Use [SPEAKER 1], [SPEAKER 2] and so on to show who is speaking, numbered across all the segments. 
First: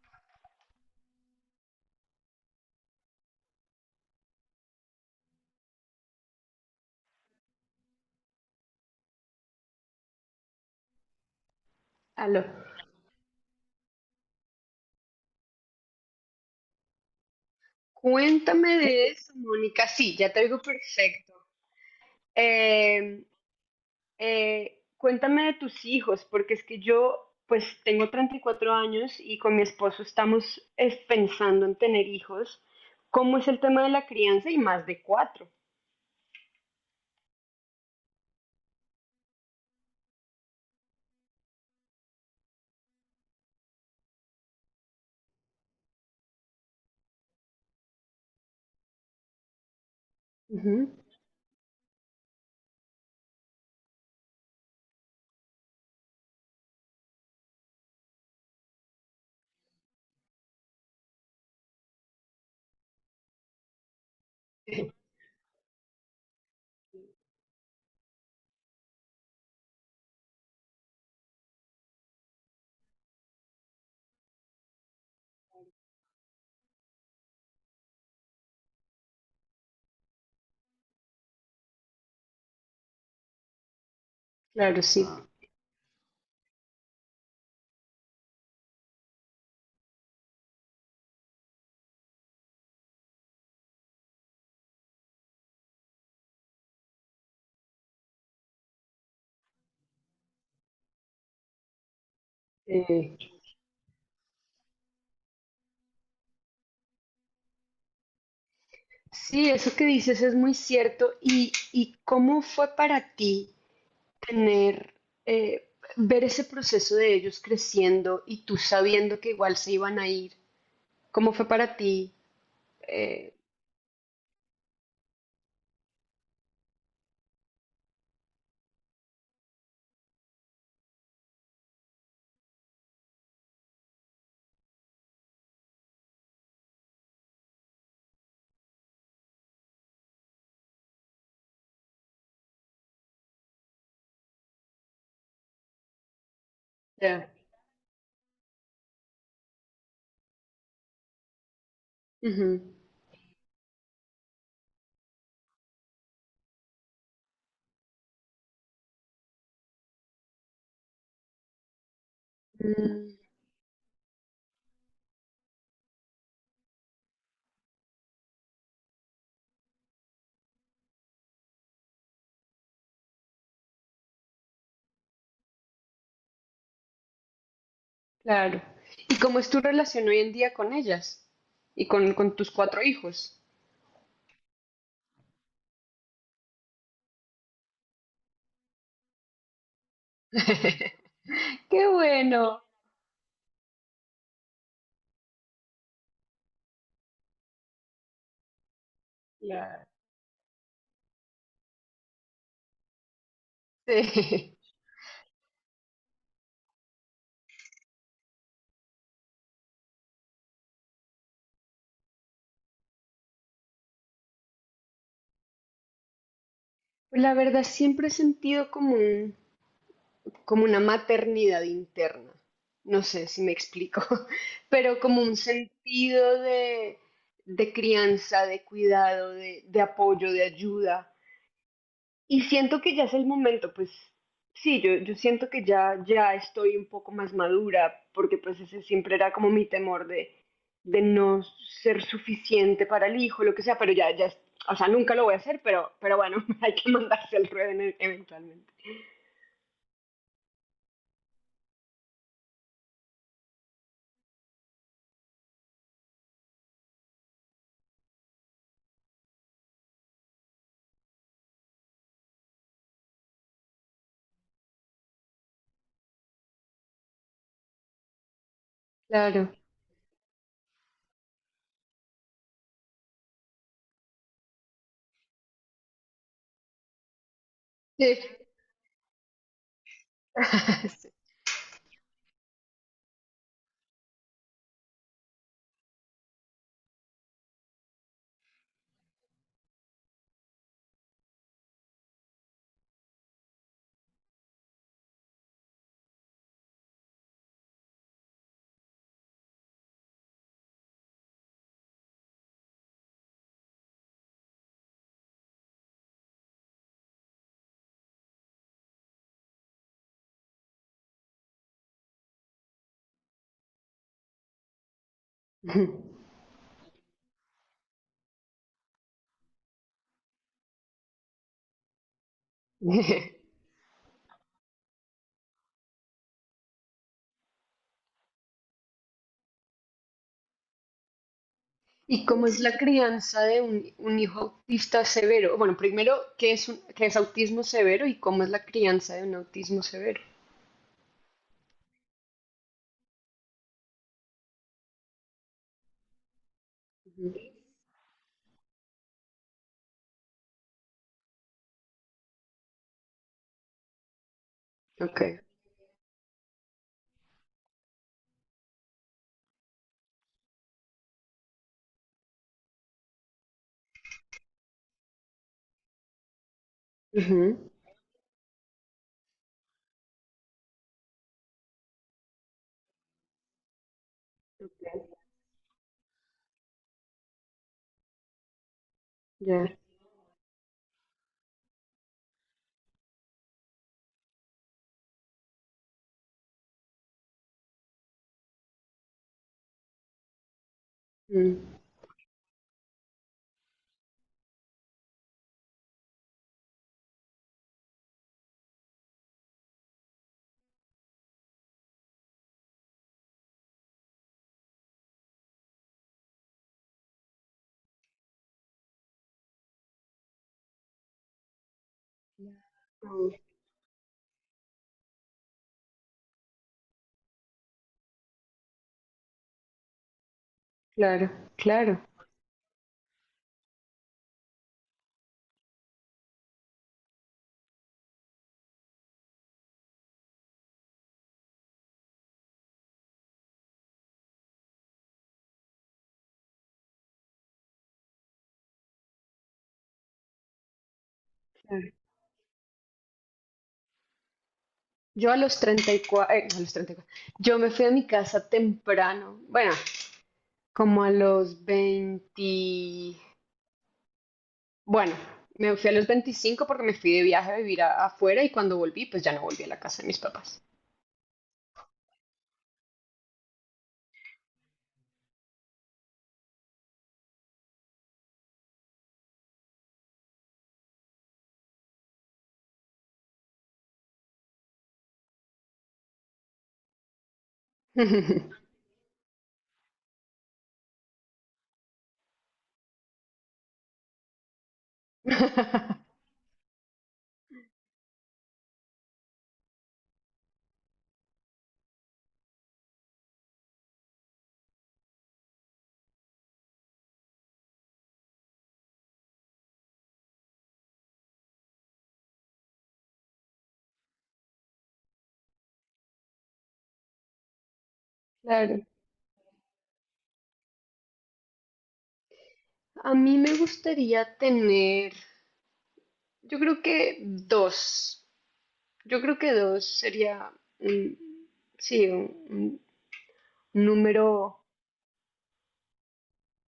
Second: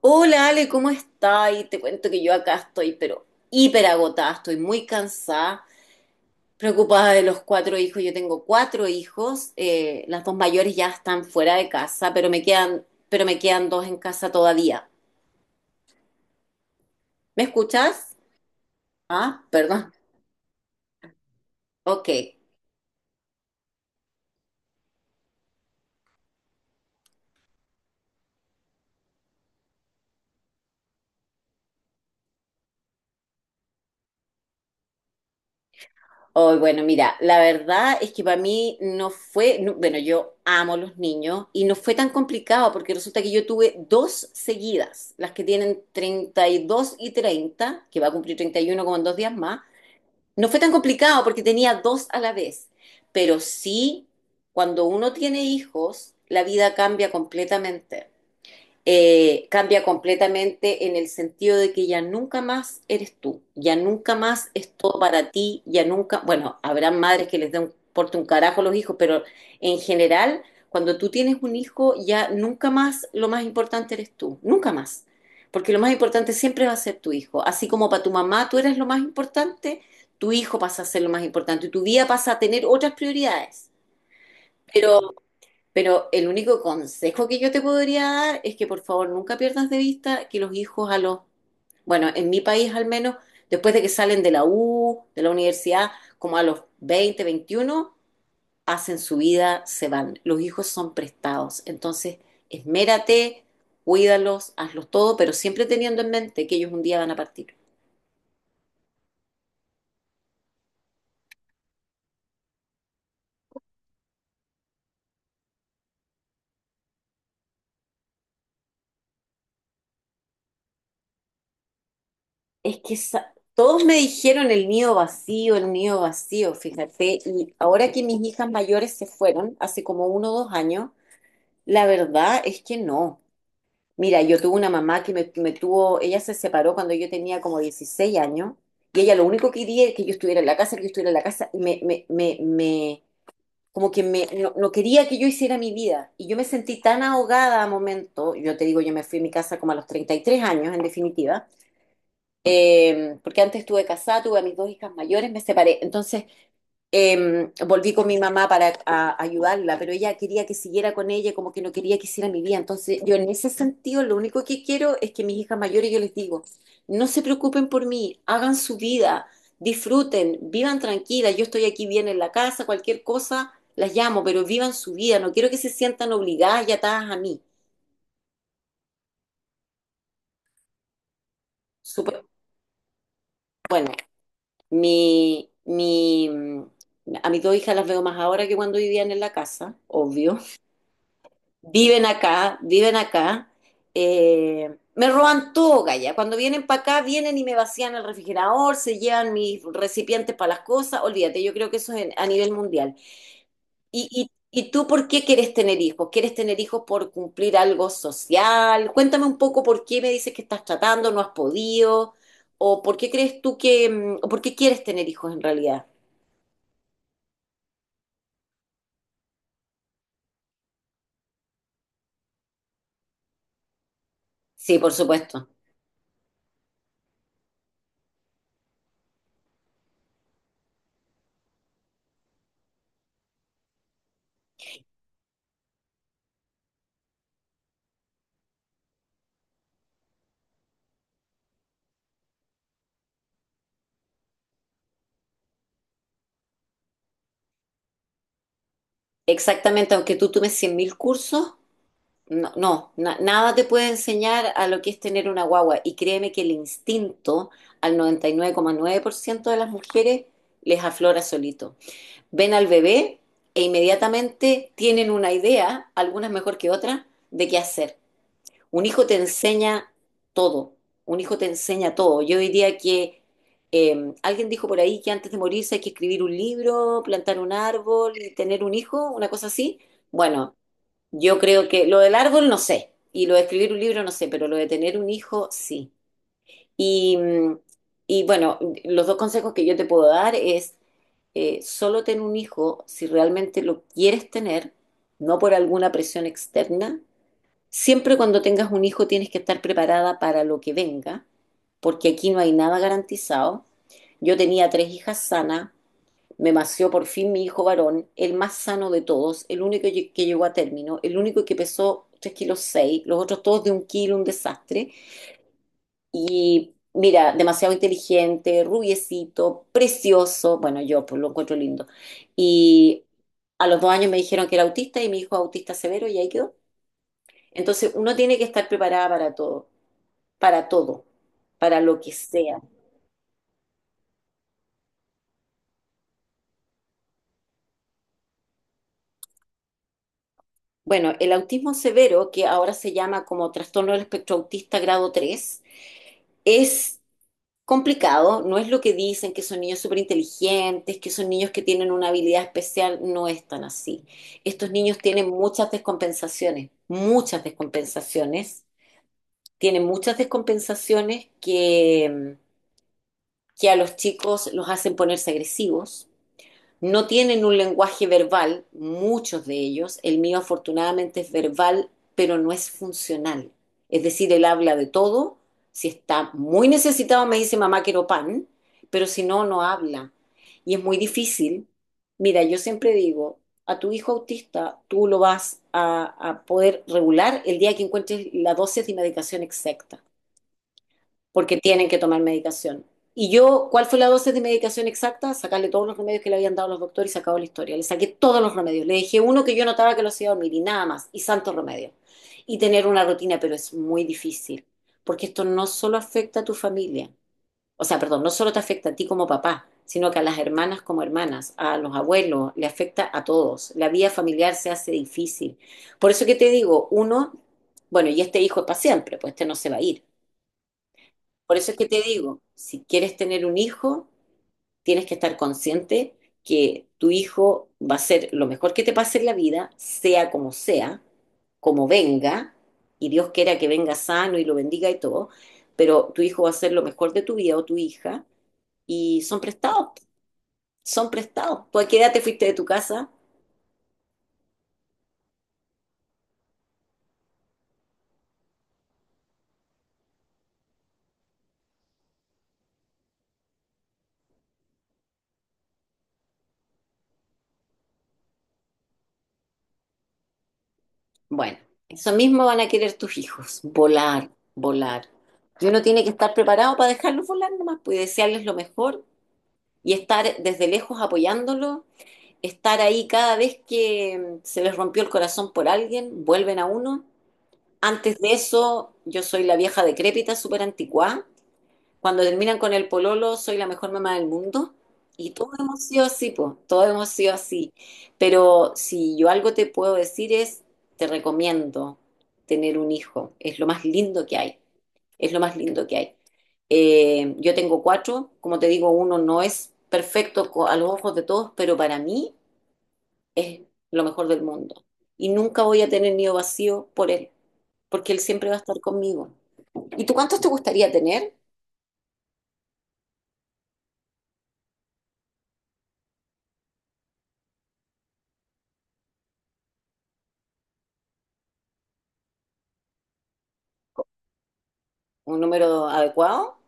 [SPEAKER 1] Hola Ale, ¿cómo estás? Y te cuento que yo acá estoy, pero hiper agotada, estoy muy cansada, preocupada de los cuatro hijos. Yo tengo cuatro hijos, las dos mayores ya están fuera de casa, pero me
[SPEAKER 2] Aló.
[SPEAKER 1] quedan, pero me quedan dos en casa todavía. ¿Me escuchas?
[SPEAKER 2] Cuéntame de eso,
[SPEAKER 1] Ah,
[SPEAKER 2] Mónica.
[SPEAKER 1] perdón.
[SPEAKER 2] Sí, ya te oigo perfecto.
[SPEAKER 1] Ok.
[SPEAKER 2] Eh, cuéntame de tus hijos, porque es que yo, pues tengo 34 años y con mi esposo estamos pensando en tener hijos. ¿Cómo es el tema de la crianza y más de cuatro?
[SPEAKER 1] Oh, bueno, mira, la verdad es que para mí no fue, bueno, yo amo los niños y no fue tan complicado porque resulta que yo tuve dos seguidas, las que tienen treinta y dos y treinta que va a cumplir 31 como en 2 días más. No fue tan
[SPEAKER 2] Ujú.
[SPEAKER 1] complicado porque tenía dos a la vez, pero sí, cuando uno tiene hijos, la vida cambia completamente. Cambia completamente en el sentido de que ya nunca más eres tú, ya nunca más es
[SPEAKER 2] Eh,
[SPEAKER 1] todo para ti, ya nunca, bueno, habrá madres que les den porte un carajo a los hijos, pero en general, cuando tú tienes un hijo, ya nunca más lo más importante eres tú, nunca más, porque lo más importante siempre va a ser tu hijo, así como para tu mamá tú eres lo más importante, tu hijo pasa a ser lo más importante y tu vida pasa a tener otras prioridades.
[SPEAKER 2] Claro, sí.
[SPEAKER 1] Pero
[SPEAKER 2] Ah.
[SPEAKER 1] pero el único consejo que yo te podría dar es que por favor nunca pierdas de vista que los hijos bueno, en mi país al menos, después de que salen de la U, de la universidad, como a los 20, 21, hacen su vida, se van. Los hijos son prestados. Entonces,
[SPEAKER 2] Eh,
[SPEAKER 1] esmérate, cuídalos, hazlos todo, pero siempre teniendo en mente que ellos un día van a partir.
[SPEAKER 2] Sí, eso que dices es muy cierto. ¿Y cómo fue para ti? tener, eh, ver ese proceso de ellos creciendo y tú sabiendo que igual se iban a ir, ¿cómo fue para ti?
[SPEAKER 1] Es que
[SPEAKER 2] Eh,
[SPEAKER 1] todos me dijeron el nido vacío, fíjate, y ahora que mis hijas mayores se fueron, hace como 1 o 2 años, la verdad es que no. Mira, yo tuve una mamá que me tuvo, ella se separó cuando yo tenía como 16 años, y ella lo único que quería es que yo estuviera en la casa, que yo estuviera en la casa, y como que no, no quería que yo hiciera mi vida, y yo me sentí tan
[SPEAKER 2] ya.
[SPEAKER 1] ahogada a momento, yo te digo, yo me fui a mi casa como a los 33 años, en definitiva.
[SPEAKER 2] Ujú.
[SPEAKER 1] Porque antes estuve casada, tuve a mis dos hijas mayores, me separé. Entonces volví con mi mamá para ayudarla, pero ella quería que siguiera con ella, como que no quería que hiciera mi vida. Entonces
[SPEAKER 2] Mm,
[SPEAKER 1] yo en ese sentido lo único que quiero es que mis hijas mayores, yo les digo, no se preocupen por mí, hagan su vida, disfruten, vivan tranquilas, yo estoy aquí bien en la casa, cualquier cosa, las llamo, pero vivan su vida, no quiero que se sientan obligadas y atadas a mí.
[SPEAKER 2] claro. ¿Y cómo es tu relación hoy en día con ellas y con,
[SPEAKER 1] Súper
[SPEAKER 2] con tus cuatro hijos?
[SPEAKER 1] bueno. Mi, mi, mm, a mis dos hijas las veo más ahora que cuando vivían en la casa, obvio.
[SPEAKER 2] Qué
[SPEAKER 1] Viven acá,
[SPEAKER 2] bueno.
[SPEAKER 1] viven acá. Me roban todo, Gaya. Cuando vienen para acá, vienen y me vacían el refrigerador, se llevan mis
[SPEAKER 2] Claro.
[SPEAKER 1] recipientes para las cosas. Olvídate, yo creo que eso es a nivel mundial. ¿Y, y,
[SPEAKER 2] Sí.
[SPEAKER 1] y tú por qué quieres tener hijos? ¿Quieres tener hijos por cumplir algo social? Cuéntame un poco por qué me dices que estás tratando, no has podido, o por qué crees tú o por qué quieres tener hijos en realidad.
[SPEAKER 2] Pues, la verdad, siempre he sentido como una maternidad interna. No sé si me explico,
[SPEAKER 1] Sí, por
[SPEAKER 2] pero como un
[SPEAKER 1] supuesto.
[SPEAKER 2] sentido de, crianza, de cuidado, de apoyo, de ayuda. Y siento que ya es el momento, pues sí, yo siento que ya estoy un poco más madura, porque pues ese siempre era como mi temor de, no ser suficiente para el hijo, lo que sea, pero ya, o sea, nunca lo voy a hacer, pero bueno, hay que mandarse al ruedo eventualmente.
[SPEAKER 1] Exactamente, aunque tú tomes 100.000 cursos, nada te puede enseñar a lo que es tener una guagua. Y créeme que el instinto al noventa y nueve coma nueve por ciento de las mujeres les aflora solito. Ven al bebé e inmediatamente tienen una idea, algunas mejor que otras, de qué hacer. Un hijo te
[SPEAKER 2] Claro.
[SPEAKER 1] enseña todo, un hijo te enseña todo. Yo diría que alguien dijo por ahí que antes de morirse hay que escribir un libro, plantar un árbol y
[SPEAKER 2] Sí.
[SPEAKER 1] tener un hijo, una cosa así. Bueno, yo creo que lo del árbol no sé, y lo de escribir un libro no sé, pero lo de tener un hijo sí. Y, mm, y bueno, los dos consejos que yo te puedo dar es solo ten un hijo si realmente lo quieres tener, no por alguna presión externa. Siempre cuando tengas un hijo tienes que estar preparada para lo que venga, porque aquí no hay nada garantizado. Yo tenía tres hijas sanas, me nació por fin mi hijo varón, el más sano de todos, el único que llegó a término, el único que pesó 3 kilos 6, los otros todos de un kilo, un desastre.
[SPEAKER 2] Ujú.
[SPEAKER 1] Y mira, demasiado inteligente, rubiecito, precioso, bueno, yo pues lo encuentro lindo. Y a los 2 años me dijeron que era autista y mi hijo es autista severo y ahí quedó. Entonces uno tiene que estar preparada para todo, para todo, para lo que
[SPEAKER 2] ¿Y cómo
[SPEAKER 1] sea.
[SPEAKER 2] es la crianza de un hijo autista severo? Bueno, primero, ¿qué es autismo severo y cómo es la crianza de un autismo severo?
[SPEAKER 1] Bueno, el autismo severo, que ahora se llama como trastorno del espectro autista grado tres, es
[SPEAKER 2] Ujú.
[SPEAKER 1] complicado, no es lo que dicen, que son niños súper inteligentes, que son niños que tienen una habilidad especial, no es tan así. Estos niños
[SPEAKER 2] Ok.
[SPEAKER 1] tienen muchas descompensaciones, tienen muchas descompensaciones que a los chicos los hacen ponerse agresivos, no tienen
[SPEAKER 2] Ujú,
[SPEAKER 1] un lenguaje verbal, muchos de ellos, el mío afortunadamente es verbal, pero no es funcional. Es decir, él habla de todo, si está muy necesitado me dice mamá quiero pan, pero si no, no
[SPEAKER 2] ya.
[SPEAKER 1] habla. Y es muy difícil. Mira, yo siempre digo, a tu hijo autista tú lo vas a poder regular el día que encuentres la dosis de medicación exacta porque
[SPEAKER 2] Mm.
[SPEAKER 1] tienen que tomar medicación. Y yo, ¿cuál fue la dosis de medicación exacta? Sacarle todos los remedios que le habían dado los doctores y se acabó la historia. Le saqué todos los remedios. Le dejé uno que yo notaba que lo hacía dormir y nada más. Y santo remedio. Y tener una rutina, pero es muy difícil. Porque esto no solo afecta a tu familia. O sea, perdón, no solo te afecta a ti como papá, sino que a las hermanas como hermanas, a los abuelos, le afecta a
[SPEAKER 2] Mm,
[SPEAKER 1] todos. La vida familiar se hace difícil. Por eso que te digo, uno, bueno, y este hijo es para siempre, pues este no se va a ir.
[SPEAKER 2] claro,
[SPEAKER 1] Por eso es que
[SPEAKER 2] claro.
[SPEAKER 1] te digo, si quieres tener un hijo, tienes que estar consciente que tu hijo va a ser lo mejor que te pase en la vida, sea, como venga, y Dios quiera que venga sano y lo bendiga y todo, pero tu hijo va a ser lo mejor de tu vida o tu hija, y son prestados, son prestados. ¿Tú a qué edad te fuiste de tu casa?
[SPEAKER 2] Yo a los 34, a los 34. Yo me fui a mi casa temprano, bueno, como a los 20, bueno, me fui a los 25 porque me fui de viaje a vivir afuera y cuando volví, pues ya no volví a la casa de mis papás.
[SPEAKER 1] Bueno, eso mismo van a querer tus hijos, volar, volar. Y uno tiene que estar preparado para dejarlos volar nomás, pues y desearles lo mejor y estar desde lejos apoyándolo, estar ahí cada vez que se les rompió el corazón por alguien, vuelven a uno. Antes de eso, yo soy la vieja decrépita, súper anticuada, cuando terminan con el pololo, soy la mejor mamá del mundo. Y todos hemos sido así, po, todos hemos sido así. Pero si yo algo te puedo decir es, te recomiendo tener un hijo. Es lo más lindo que hay. Es lo más lindo que hay. Yo tengo cuatro, como te digo, uno no es perfecto a los ojos de todos, pero para mí es lo mejor del mundo. Y nunca voy a tener nido vacío por él, porque él siempre va a estar
[SPEAKER 2] Claro.
[SPEAKER 1] conmigo. ¿Y tú cuántos te gustaría tener?
[SPEAKER 2] A mí me gustaría tener, yo creo que dos, yo creo que dos sería, un- sí, un número,
[SPEAKER 1] ¿Un número adecuado?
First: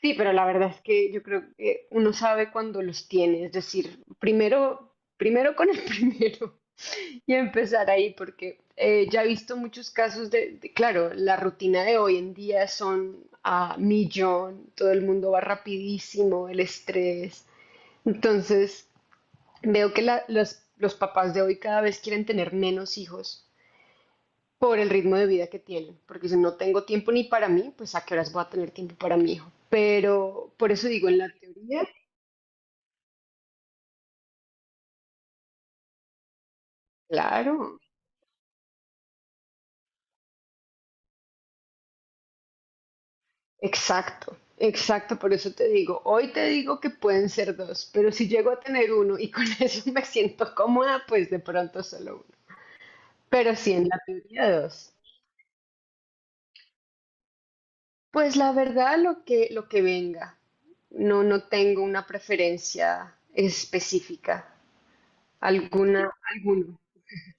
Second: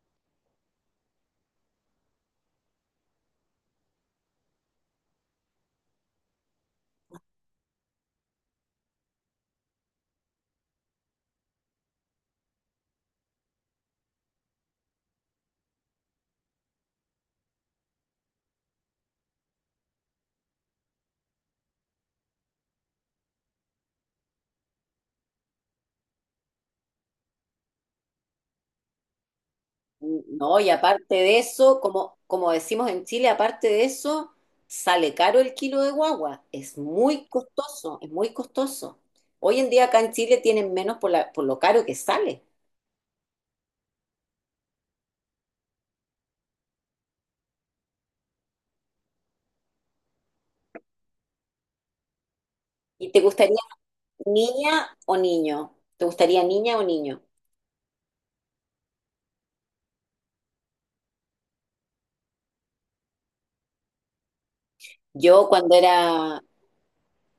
[SPEAKER 2] sí, pero la verdad es que yo creo que uno sabe cuando los tiene, es decir, primero, primero con el primero y empezar ahí, porque ya he visto muchos casos claro, la rutina de hoy en día son a millón, todo el mundo va rapidísimo, el estrés. Entonces, veo que los papás de hoy cada vez quieren tener menos hijos por el ritmo de vida que tienen, porque si no tengo tiempo ni para mí, pues a qué horas voy a tener tiempo para mi hijo. Pero
[SPEAKER 1] No, y
[SPEAKER 2] por eso digo,
[SPEAKER 1] aparte
[SPEAKER 2] en la
[SPEAKER 1] de eso,
[SPEAKER 2] teoría,
[SPEAKER 1] como decimos en Chile, aparte de eso, sale caro el kilo de guagua. Es muy
[SPEAKER 2] claro,
[SPEAKER 1] costoso, es muy costoso. Hoy en día acá en Chile tienen menos por lo caro que sale.
[SPEAKER 2] exacto, exacto, por eso te digo, hoy te digo que pueden ser dos, pero si llego a tener uno y con eso me siento cómoda, pues de pronto solo uno.
[SPEAKER 1] ¿Y te gustaría
[SPEAKER 2] Pero sí, en la teoría dos.
[SPEAKER 1] niña o niño? ¿Te gustaría niña o niño?
[SPEAKER 2] Pues la verdad, lo que venga. No, no tengo una preferencia específica.
[SPEAKER 1] Yo cuando
[SPEAKER 2] Alguna,
[SPEAKER 1] era,
[SPEAKER 2] alguno.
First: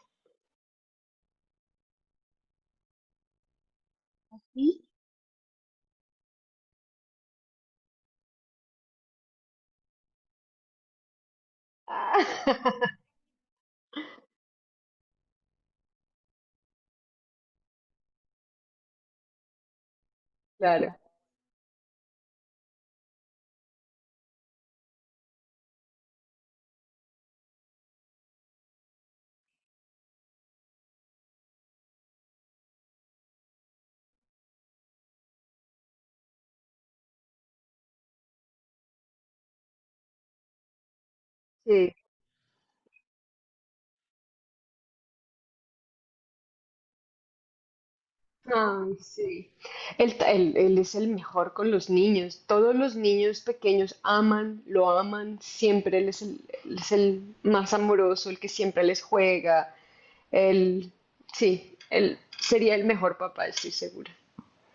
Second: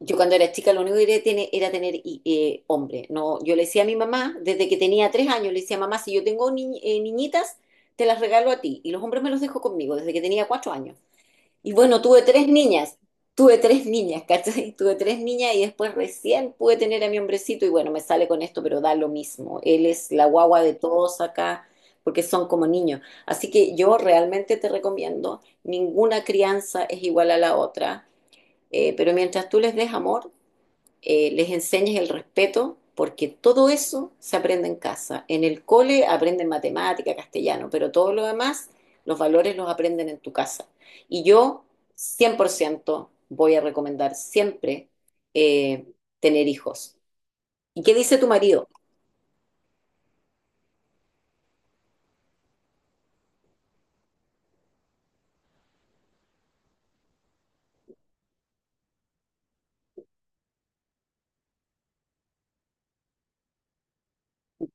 [SPEAKER 1] yo cuando era chica lo único que quería era tener hombre. No, yo le decía a mi mamá, desde que
[SPEAKER 2] ¿Sí?
[SPEAKER 1] tenía 3 años, le decía, mamá, si yo tengo niñitas, te las regalo a ti. Y los hombres me los dejo conmigo desde que tenía 4 años. Y bueno,
[SPEAKER 2] Ah,
[SPEAKER 1] tuve tres niñas, ¿cachai? Tuve tres niñas y después recién pude tener a mi hombrecito y bueno, me sale con esto, pero da lo mismo. Él es la guagua de
[SPEAKER 2] Claro.
[SPEAKER 1] todos acá porque son como niños. Así que yo realmente te recomiendo, ninguna crianza es igual a la otra, pero mientras tú les des amor, les enseñes el respeto, porque todo eso se aprende en casa. En el cole aprenden matemática, castellano, pero todo lo demás, los valores los aprenden en tu casa. Y yo
[SPEAKER 2] Sí.
[SPEAKER 1] 100%, voy a recomendar siempre eh, tener hijos. ¿Y qué dice tu marido?
[SPEAKER 2] Ay, sí. Él es el mejor con los niños. Todos los niños pequeños aman, lo aman. Siempre él es el más amoroso, el que siempre les juega. Él, sí, él sería el mejor papá, estoy segura.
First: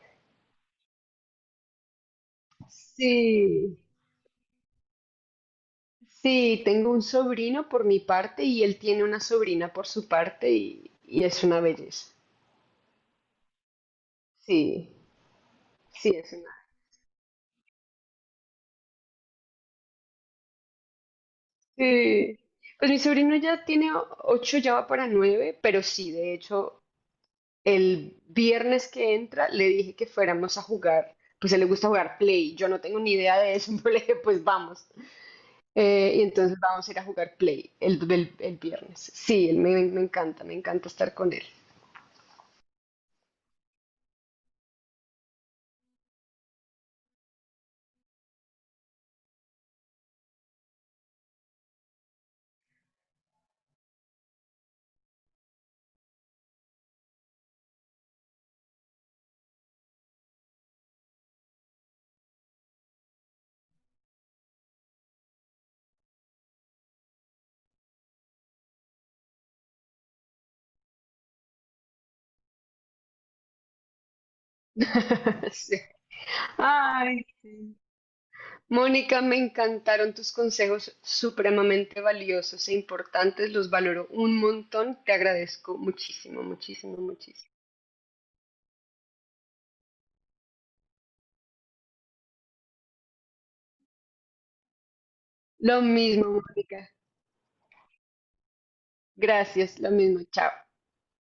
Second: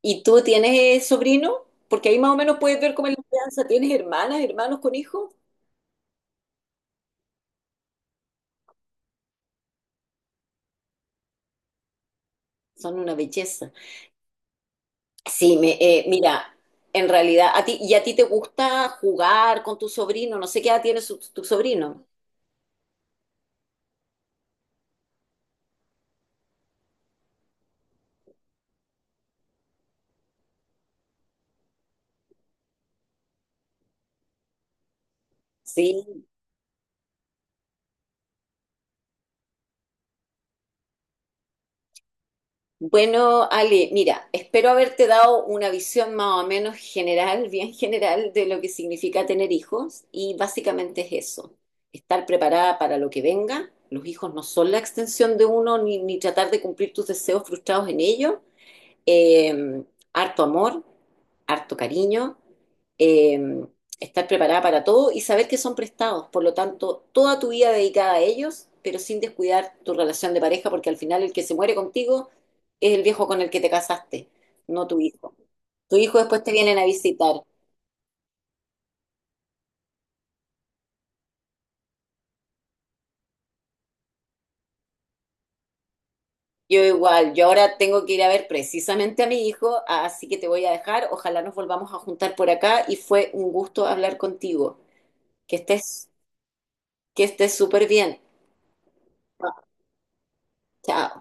[SPEAKER 1] ¿Y tú tienes sobrino? Porque ahí más o menos puedes ver cómo es la crianza.
[SPEAKER 2] Sí,
[SPEAKER 1] ¿Tienes hermanas, hermanos con hijos?
[SPEAKER 2] sí, tengo un sobrino por mi parte y él tiene una sobrina por su parte y es una belleza.
[SPEAKER 1] Son una belleza.
[SPEAKER 2] Sí,
[SPEAKER 1] Sí,
[SPEAKER 2] sí, es una.
[SPEAKER 1] mira, en realidad, ¿y a ti te gusta jugar con tu sobrino? No sé qué edad tiene tu sobrino.
[SPEAKER 2] Sí. Pues mi sobrino ya tiene ocho, ya va para nueve, pero sí, de hecho, el viernes que entra le dije que fuéramos a jugar, pues a él le gusta jugar Play, yo no tengo ni idea de eso, pero le dije, pues vamos. Y
[SPEAKER 1] Sí.
[SPEAKER 2] entonces vamos a ir a jugar Play el viernes. Sí, él me, me encanta estar con él.
[SPEAKER 1] Bueno, Ale, mira, espero haberte dado una visión más o menos general, bien general, de lo que significa tener hijos y básicamente es eso, estar preparada para lo que venga. Los hijos no son la extensión de uno, ni tratar de cumplir tus deseos frustrados en ellos, eh, harto amor, harto cariño, eh, estar preparada para todo y saber que son prestados. Por lo tanto, toda tu vida dedicada a ellos, pero sin descuidar tu relación de pareja, porque al final el que se muere contigo es el viejo con el que te casaste, no tu hijo.
[SPEAKER 2] Sí.
[SPEAKER 1] Tu hijo después te vienen a
[SPEAKER 2] Ay,
[SPEAKER 1] visitar.
[SPEAKER 2] sí. Mónica, me encantaron tus consejos supremamente valiosos e importantes, los valoro un montón, te agradezco muchísimo,
[SPEAKER 1] Yo
[SPEAKER 2] muchísimo,
[SPEAKER 1] igual, yo
[SPEAKER 2] muchísimo.
[SPEAKER 1] ahora tengo que ir a ver precisamente a mi hijo, así que te voy a dejar. Ojalá nos volvamos a juntar por acá y fue un gusto hablar contigo. Que
[SPEAKER 2] Lo
[SPEAKER 1] estés,
[SPEAKER 2] mismo, Mónica.
[SPEAKER 1] que estés súper bien.
[SPEAKER 2] Gracias, lo mismo, chao.
[SPEAKER 1] Chao.